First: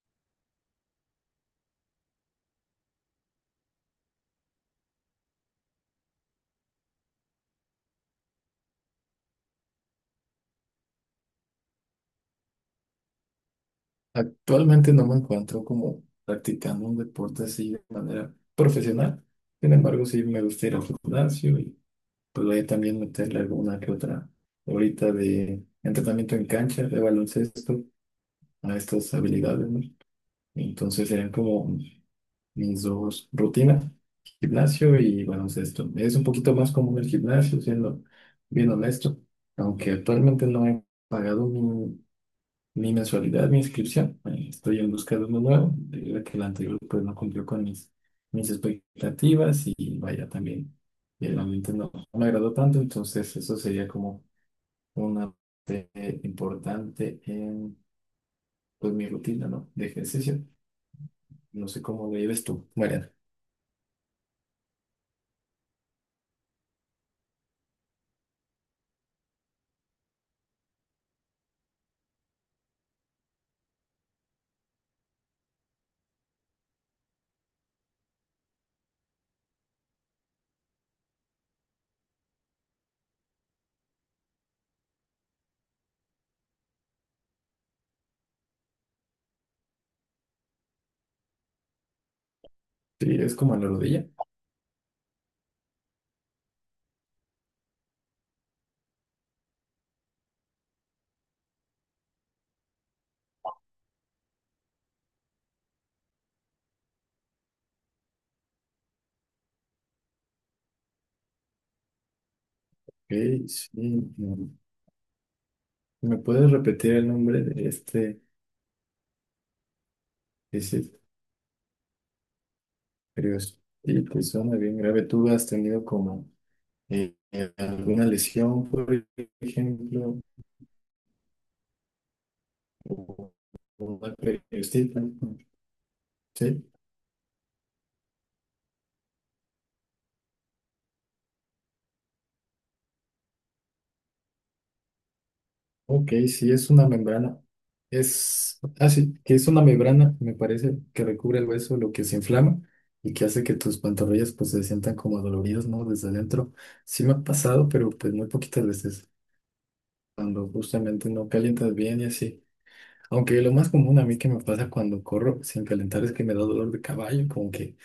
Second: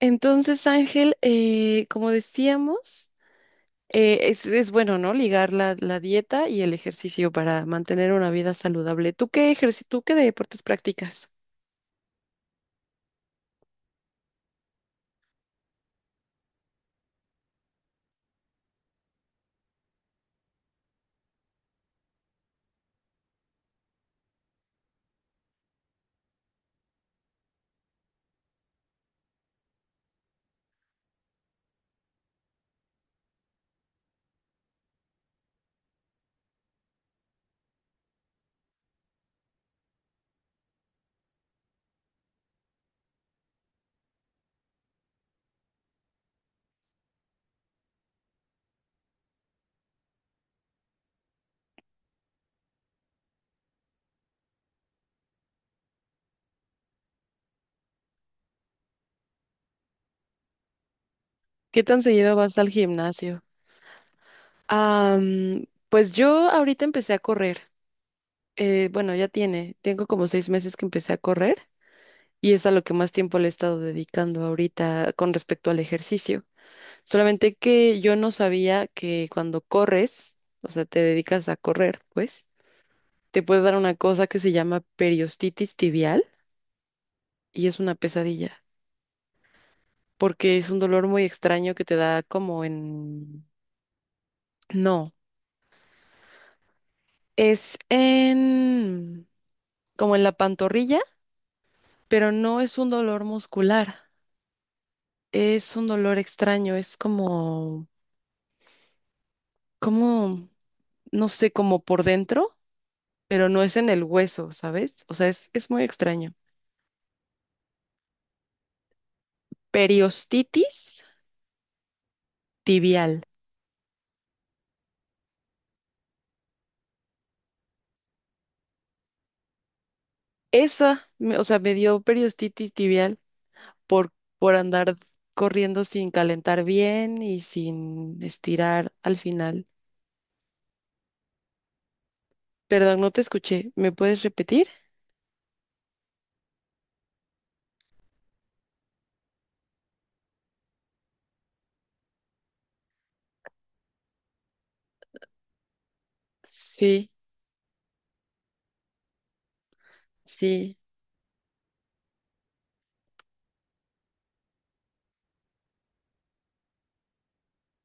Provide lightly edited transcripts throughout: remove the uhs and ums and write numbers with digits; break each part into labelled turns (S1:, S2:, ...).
S1: Entonces, Ángel, como decíamos, es bueno, ¿no? Ligar la dieta y el ejercicio para mantener una vida saludable. ¿Tú qué tú qué deportes practicas?
S2: Actualmente no me encuentro como practicando un deporte así de manera profesional. Sin embargo, sí me gusta ir al gimnasio y pues voy a también meterle alguna que otra ahorita de entrenamiento en cancha, de baloncesto, a estas habilidades, ¿no? Entonces serían como mis dos rutinas, gimnasio y baloncesto. Es un poquito más común el gimnasio, siendo bien honesto, aunque actualmente no he pagado mi mensualidad, mi inscripción. Estoy en busca de uno nuevo, debido a que el anterior pues no cumplió con mis expectativas y vaya también. El ambiente no me agradó tanto, entonces eso sería como una parte importante en pues, mi rutina, ¿no? De ejercicio. No
S1: ¿Qué
S2: sé
S1: tan
S2: cómo lo
S1: seguido
S2: lleves
S1: vas
S2: tú,
S1: al
S2: Mariana.
S1: gimnasio? Ah, mm, pues yo ahorita empecé a correr. Bueno, tengo como 6 meses que empecé a correr y es a lo que más tiempo le he estado dedicando ahorita con respecto al ejercicio. Solamente que yo no sabía que cuando corres, o sea, te dedicas a correr, pues te puede dar una cosa que se llama periostitis tibial y es una pesadilla, porque es un dolor muy extraño que te da como
S2: Sí, es
S1: en...
S2: como a la rodilla.
S1: No, es en... como en la pantorrilla, pero no es un dolor muscular, es un dolor extraño, es como... como... no sé, como por dentro,
S2: Ok,
S1: pero no
S2: sí.
S1: es en el hueso,
S2: Mm.
S1: ¿sabes? O sea, es muy
S2: ¿Me
S1: extraño.
S2: puedes repetir el nombre de este? Es
S1: Periostitis tibial.
S2: curioso. Sí, pues suena bien grave. ¿Tú has tenido como alguna lesión, por ejemplo,
S1: Esa, o sea, me dio periostitis tibial
S2: o una
S1: por, por andar
S2: periostita?
S1: corriendo sin
S2: Sí,
S1: calentar bien y sin estirar al final. Perdón, no te escuché. ¿Me puedes repetir?
S2: ok, sí, es una membrana. Es así, que es una membrana, me parece, que recubre el hueso, lo que se inflama y que hace que tus pantorrillas pues se sientan como doloridas, ¿no? Desde adentro. Sí
S1: Sí,
S2: me ha pasado, pero pues muy poquitas veces, cuando
S1: sí.
S2: justamente no calientas bien y así. Aunque lo más común a mí que me pasa cuando corro sin calentar es que me da dolor de caballo, como que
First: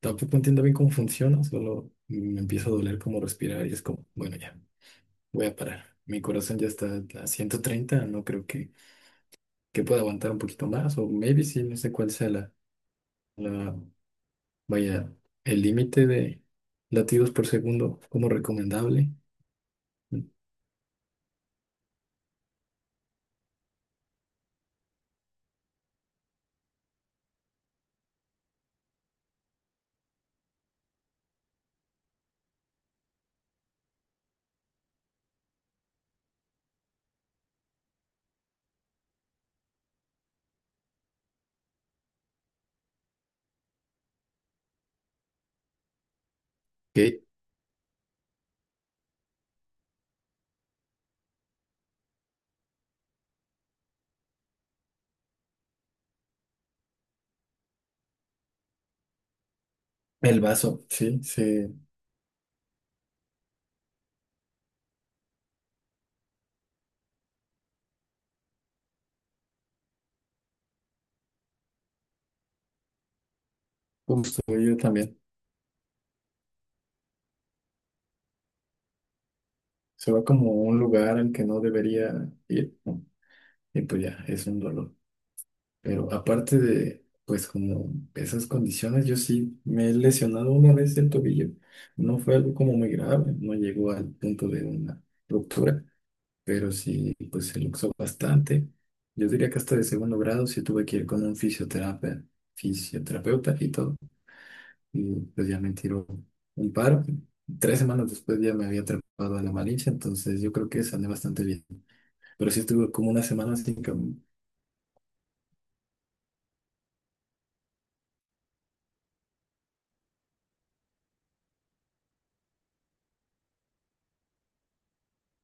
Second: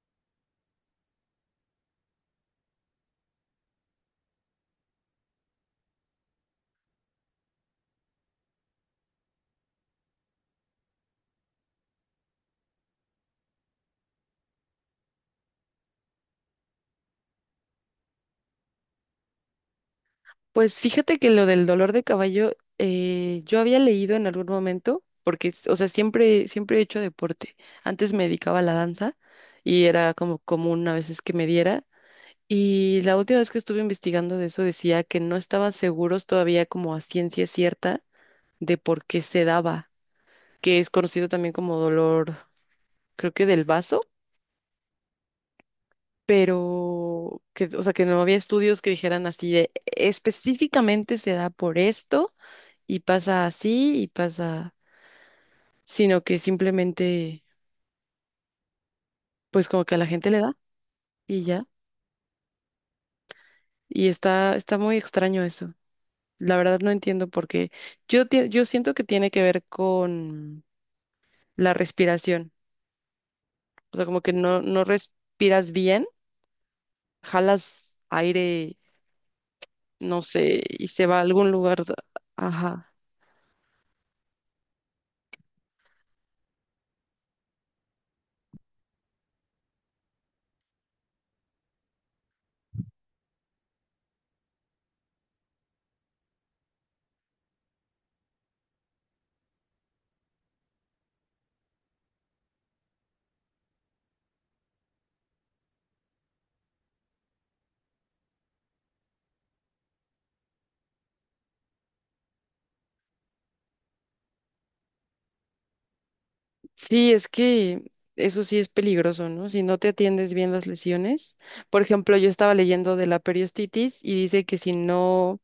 S2: tampoco entiendo bien cómo funciona, solo me empieza a doler como respirar y es como, bueno, ya, voy a parar. Mi corazón ya está a 130, no creo que pueda aguantar un poquito más, o maybe sí, no sé cuál sea la, la vaya, el límite de latidos por segundo como recomendable.
S1: Pues fíjate que lo del dolor de caballo, yo había leído en algún momento, porque, o sea, siempre he hecho deporte. Antes me dedicaba a la danza y era como común a veces que me diera. Y la última vez que estuve investigando de eso decía que no estaban seguros todavía como a ciencia cierta de por qué se daba. Que es conocido también como dolor, creo que del vaso,
S2: Que
S1: pero que, o sea, que no había estudios que dijeran así de específicamente se da por esto y pasa así y pasa, sino que simplemente, pues como que a la gente le
S2: el
S1: da
S2: vaso, sí,
S1: y ya.
S2: se
S1: Y está, está muy extraño eso. La verdad no entiendo por qué. Yo, yo siento que tiene que ver con la respiración. O sea, como que
S2: justo yo
S1: no
S2: también.
S1: respiras bien, jalas aire,
S2: Se
S1: no
S2: va como a
S1: sé,
S2: un
S1: y se va
S2: lugar
S1: a
S2: al que
S1: algún
S2: no
S1: lugar.
S2: debería ir,
S1: Ajá.
S2: ¿no? Y pues ya, es un dolor. Pero aparte de, pues como esas condiciones, yo sí me he lesionado una vez el tobillo. No fue algo como muy grave, no llegó al punto de una ruptura, pero sí, pues se luxó bastante. Yo diría que hasta de segundo grado sí tuve que ir con un fisioterapeuta y todo. Y pues ya me tiró un paro. Tres semanas después ya me había atrapado a la malicia, entonces yo creo que sané bastante bien. Pero sí estuve como una semana sin caminar.
S1: Sí, es que eso sí es peligroso, ¿no? Si no te atiendes bien las lesiones. Por ejemplo, yo estaba leyendo de la periostitis y dice que si no, o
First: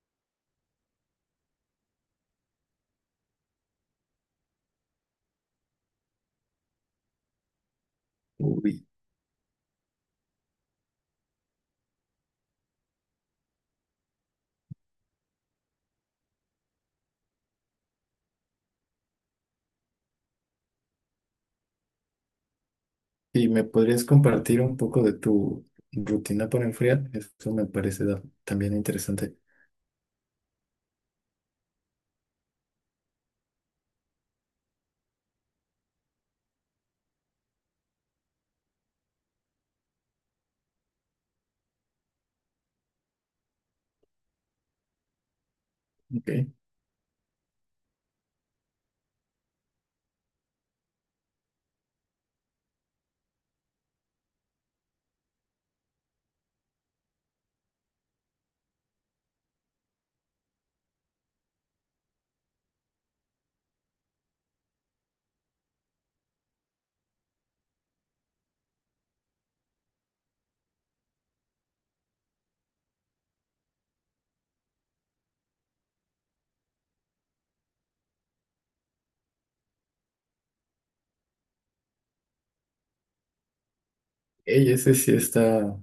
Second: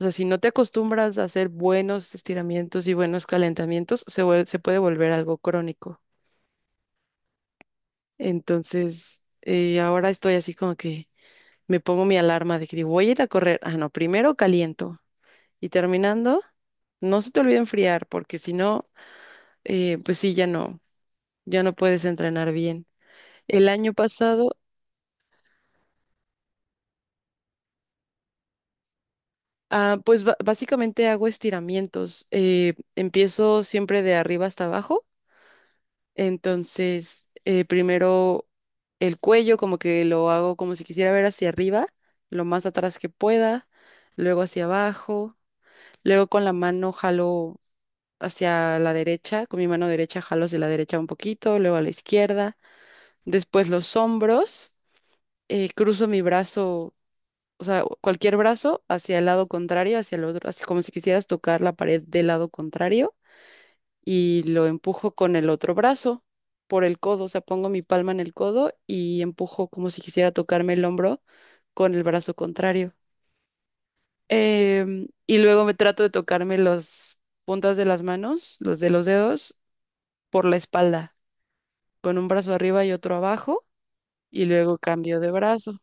S1: sea, si no te acostumbras a hacer buenos estiramientos y buenos calentamientos, se puede volver algo crónico. Entonces, ahora estoy así como que me pongo mi alarma de que digo, voy a ir a correr. Ah, no, primero caliento y terminando, no se te olvide enfriar, porque si no, pues sí, ya no. Ya no puedes entrenar bien.
S2: ¿Y me
S1: El año
S2: podrías
S1: pasado,
S2: compartir un poco de tu rutina para enfriar? Eso me parece da- también interesante.
S1: ah, pues básicamente hago estiramientos. Empiezo siempre de arriba hasta abajo. Entonces, primero el cuello, como que lo hago como si quisiera ver hacia arriba, lo más atrás que pueda, luego hacia abajo, luego con la
S2: Ok.
S1: mano jalo hacia la derecha, con mi mano derecha jalo hacia la derecha un poquito, luego a la izquierda, después los hombros, cruzo mi brazo, o sea, cualquier brazo hacia el lado contrario, hacia el otro, así como si quisieras tocar la pared del lado contrario y lo empujo con el otro brazo por el codo, o sea, pongo mi palma en el codo y empujo como si quisiera tocarme el hombro con el brazo contrario. Y luego me trato de tocarme las puntas de las manos, los de los dedos, por la espalda, con un brazo arriba y otro abajo, y
S2: Ey,
S1: luego
S2: ese sí
S1: cambio de
S2: está
S1: brazo.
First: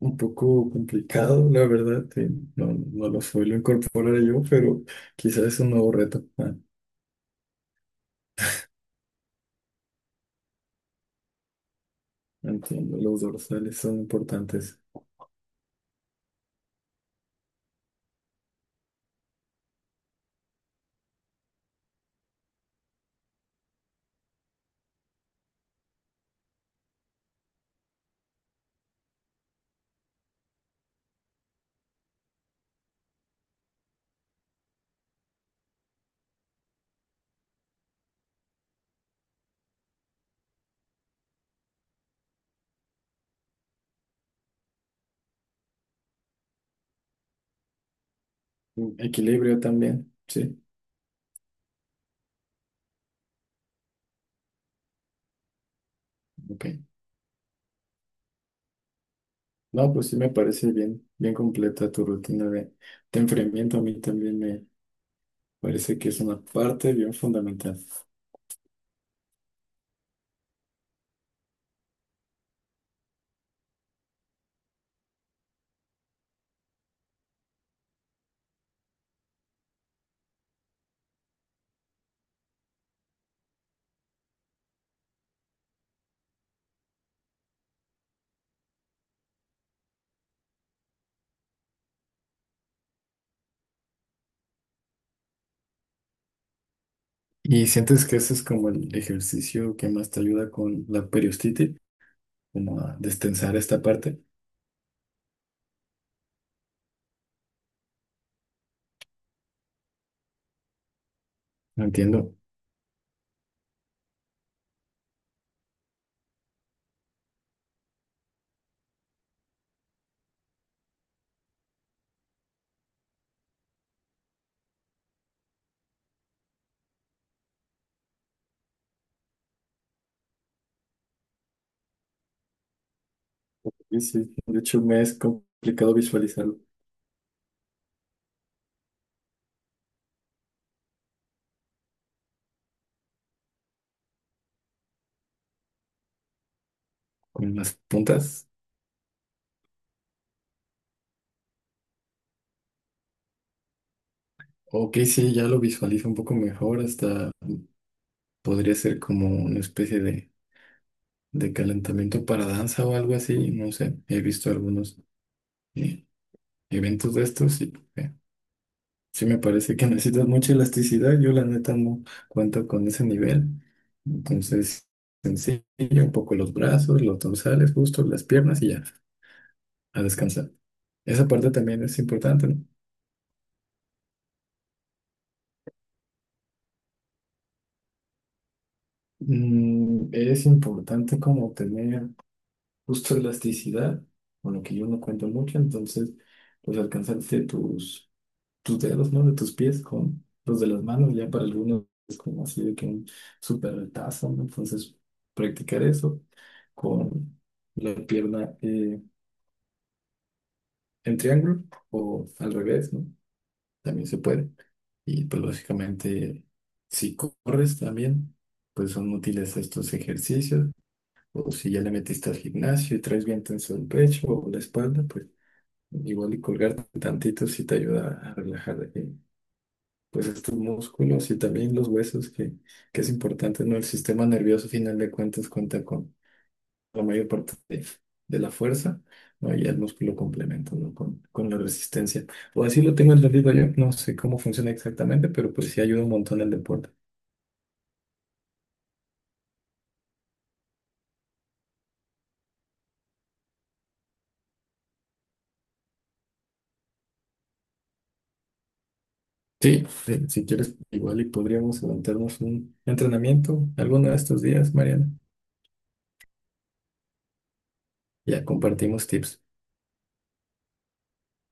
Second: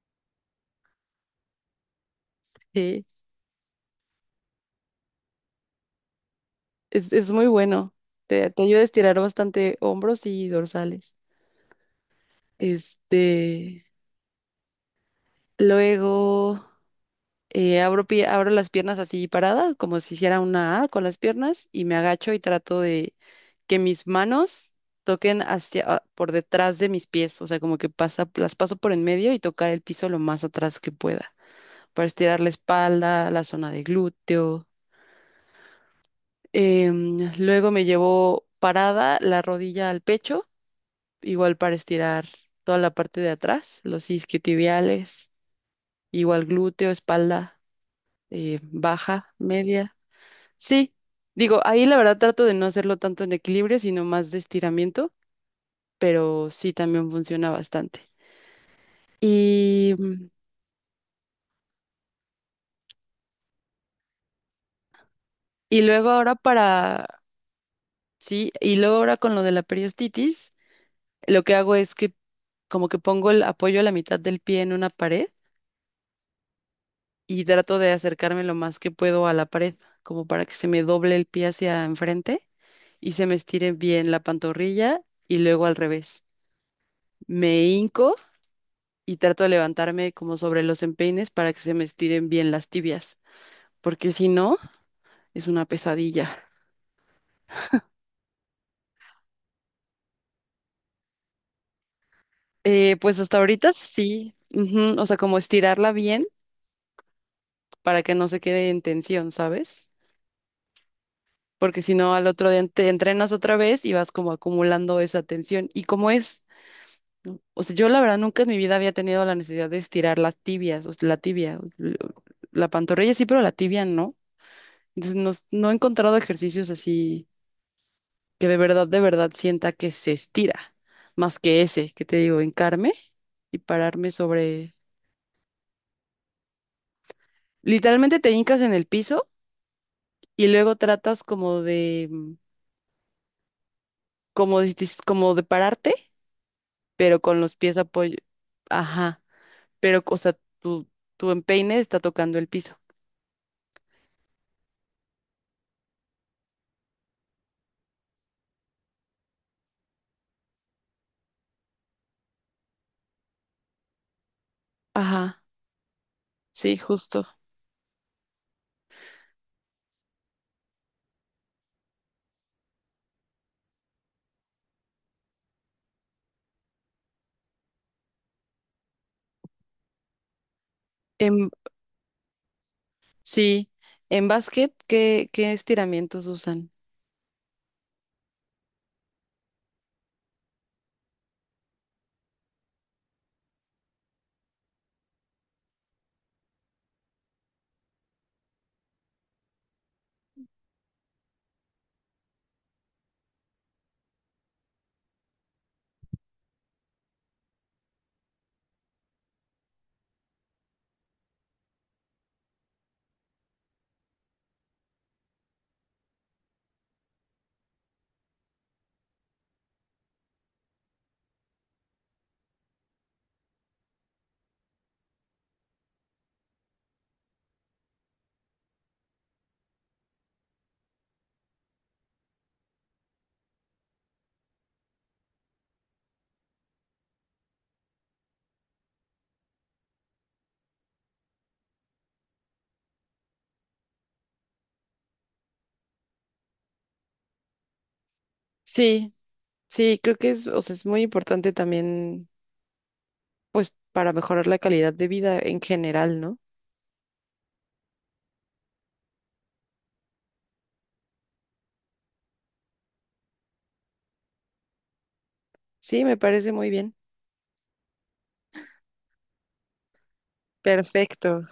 S2: un poco complicado, la verdad. Sí. No,
S1: Sí.
S2: no lo suelo incorporar yo, pero quizás es un nuevo reto. Ah,
S1: Es muy bueno. Te ayuda a estirar bastante hombros y dorsales.
S2: entiendo, los dorsales
S1: Este,
S2: son importantes.
S1: luego abro, abro las piernas así paradas, como si hiciera una A con las piernas, y me agacho y trato de que mis manos toquen hacia, ah, por detrás de mis pies. O sea, como que pasa, las paso por en medio y tocar el piso lo más atrás que pueda, para estirar la espalda, la zona de glúteo. Luego me llevo parada la rodilla al pecho igual para estirar toda la parte de atrás, los isquiotibiales, igual glúteo, espalda,
S2: Mm,
S1: baja,
S2: equilibrio
S1: media.
S2: también, sí.
S1: Sí, digo, ahí la verdad trato de no hacerlo tanto en equilibrio, sino más de estiramiento, pero
S2: Ok.
S1: sí también funciona bastante.
S2: No,
S1: Y,
S2: pues sí
S1: mm,
S2: me parece bien, bien completa tu rutina de enfriamiento. A mí también me
S1: y
S2: parece que
S1: luego
S2: es
S1: ahora
S2: una parte
S1: para,
S2: bien fundamental.
S1: sí, y luego ahora con lo de la periostitis, lo que hago es que como que pongo el apoyo a la mitad del pie en una pared y trato de acercarme lo más que puedo a la pared, como para que se me doble el pie hacia enfrente y se me estire bien la pantorrilla y luego al revés. Me hinco y trato de levantarme como sobre los empeines para que se me estiren bien las tibias, porque si no, es una pesadilla.
S2: ¿Y sientes que ese es como el ejercicio que más te ayuda con la periostitis, como a
S1: Pues hasta
S2: destensar
S1: ahorita
S2: esta parte?
S1: sí, ujú. O sea, como estirarla bien para que no se quede en tensión, ¿sabes? Porque
S2: No
S1: si no, al
S2: entiendo.
S1: otro día te entrenas otra vez y vas como acumulando esa tensión. Y como es, ¿no? O sea, yo la verdad nunca en mi vida había tenido la necesidad de estirar las tibias, o sea, la tibia, la pantorrilla sí, pero la tibia no. Entonces no, no he encontrado ejercicios así que de verdad sienta que se estira, más que ese, que te digo, hincarme y
S2: Sí,
S1: pararme
S2: sí. De
S1: sobre...
S2: hecho, me es complicado visualizarlo
S1: Literalmente te hincas en el piso y luego tratas como de, mm, como de pararte, pero con
S2: con
S1: los
S2: las
S1: pies apoyo.
S2: puntas.
S1: Ajá, pero, o sea, tu empeine está tocando el piso.
S2: Ok, sí, ya lo visualizo un poco mejor, hasta podría ser como una especie de calentamiento para danza o algo así, no sé. He visto algunos
S1: Ajá,
S2: eh,
S1: sí,
S2: eventos de
S1: justo.
S2: estos y... sí, me parece que necesitas mucha elasticidad. Yo la neta no cuento con ese nivel. Entonces, sencillo, un poco los brazos, los dorsales, justo las piernas y ya, a descansar. Esa
S1: En,
S2: parte también es importante, ¿no?
S1: sí, en básquet, ¿qué, qué estiramientos usan?
S2: Mm, es importante como tener justo elasticidad, con lo que yo no cuento mucho. Entonces, pues alcanzarte tus dedos, ¿no? De tus pies con los de las manos, ya para algunos es como así de que un súper retazo, ¿no? Entonces, practicar eso con la pierna en triángulo o al revés, ¿no? También se puede. Y pues lógicamente, si corres también, pues son útiles estos ejercicios. O si ya le metiste al gimnasio y traes bien tenso el pecho o la espalda, pues igual y colgarte tantito si te ayuda a relajar pues estos músculos y también los huesos, que es importante, ¿no? El sistema nervioso, a final de cuentas, cuenta con la mayor parte de la fuerza, ¿no? Y el músculo complementa, ¿no? Con la resistencia. O así lo tengo entendido yo, no sé cómo funciona exactamente, pero pues sí ayuda un montón el deporte.
S1: Sí, sí, creo que es, o sea, es muy importante también, pues, para mejorar la calidad de vida en general, ¿no?
S2: Sí, sí, si quieres, igual y podríamos levantarnos un entrenamiento alguno de estos días, Mariana.
S1: Sí, me parece muy bien.
S2: Ya compartimos tips.
S1: Perfecto.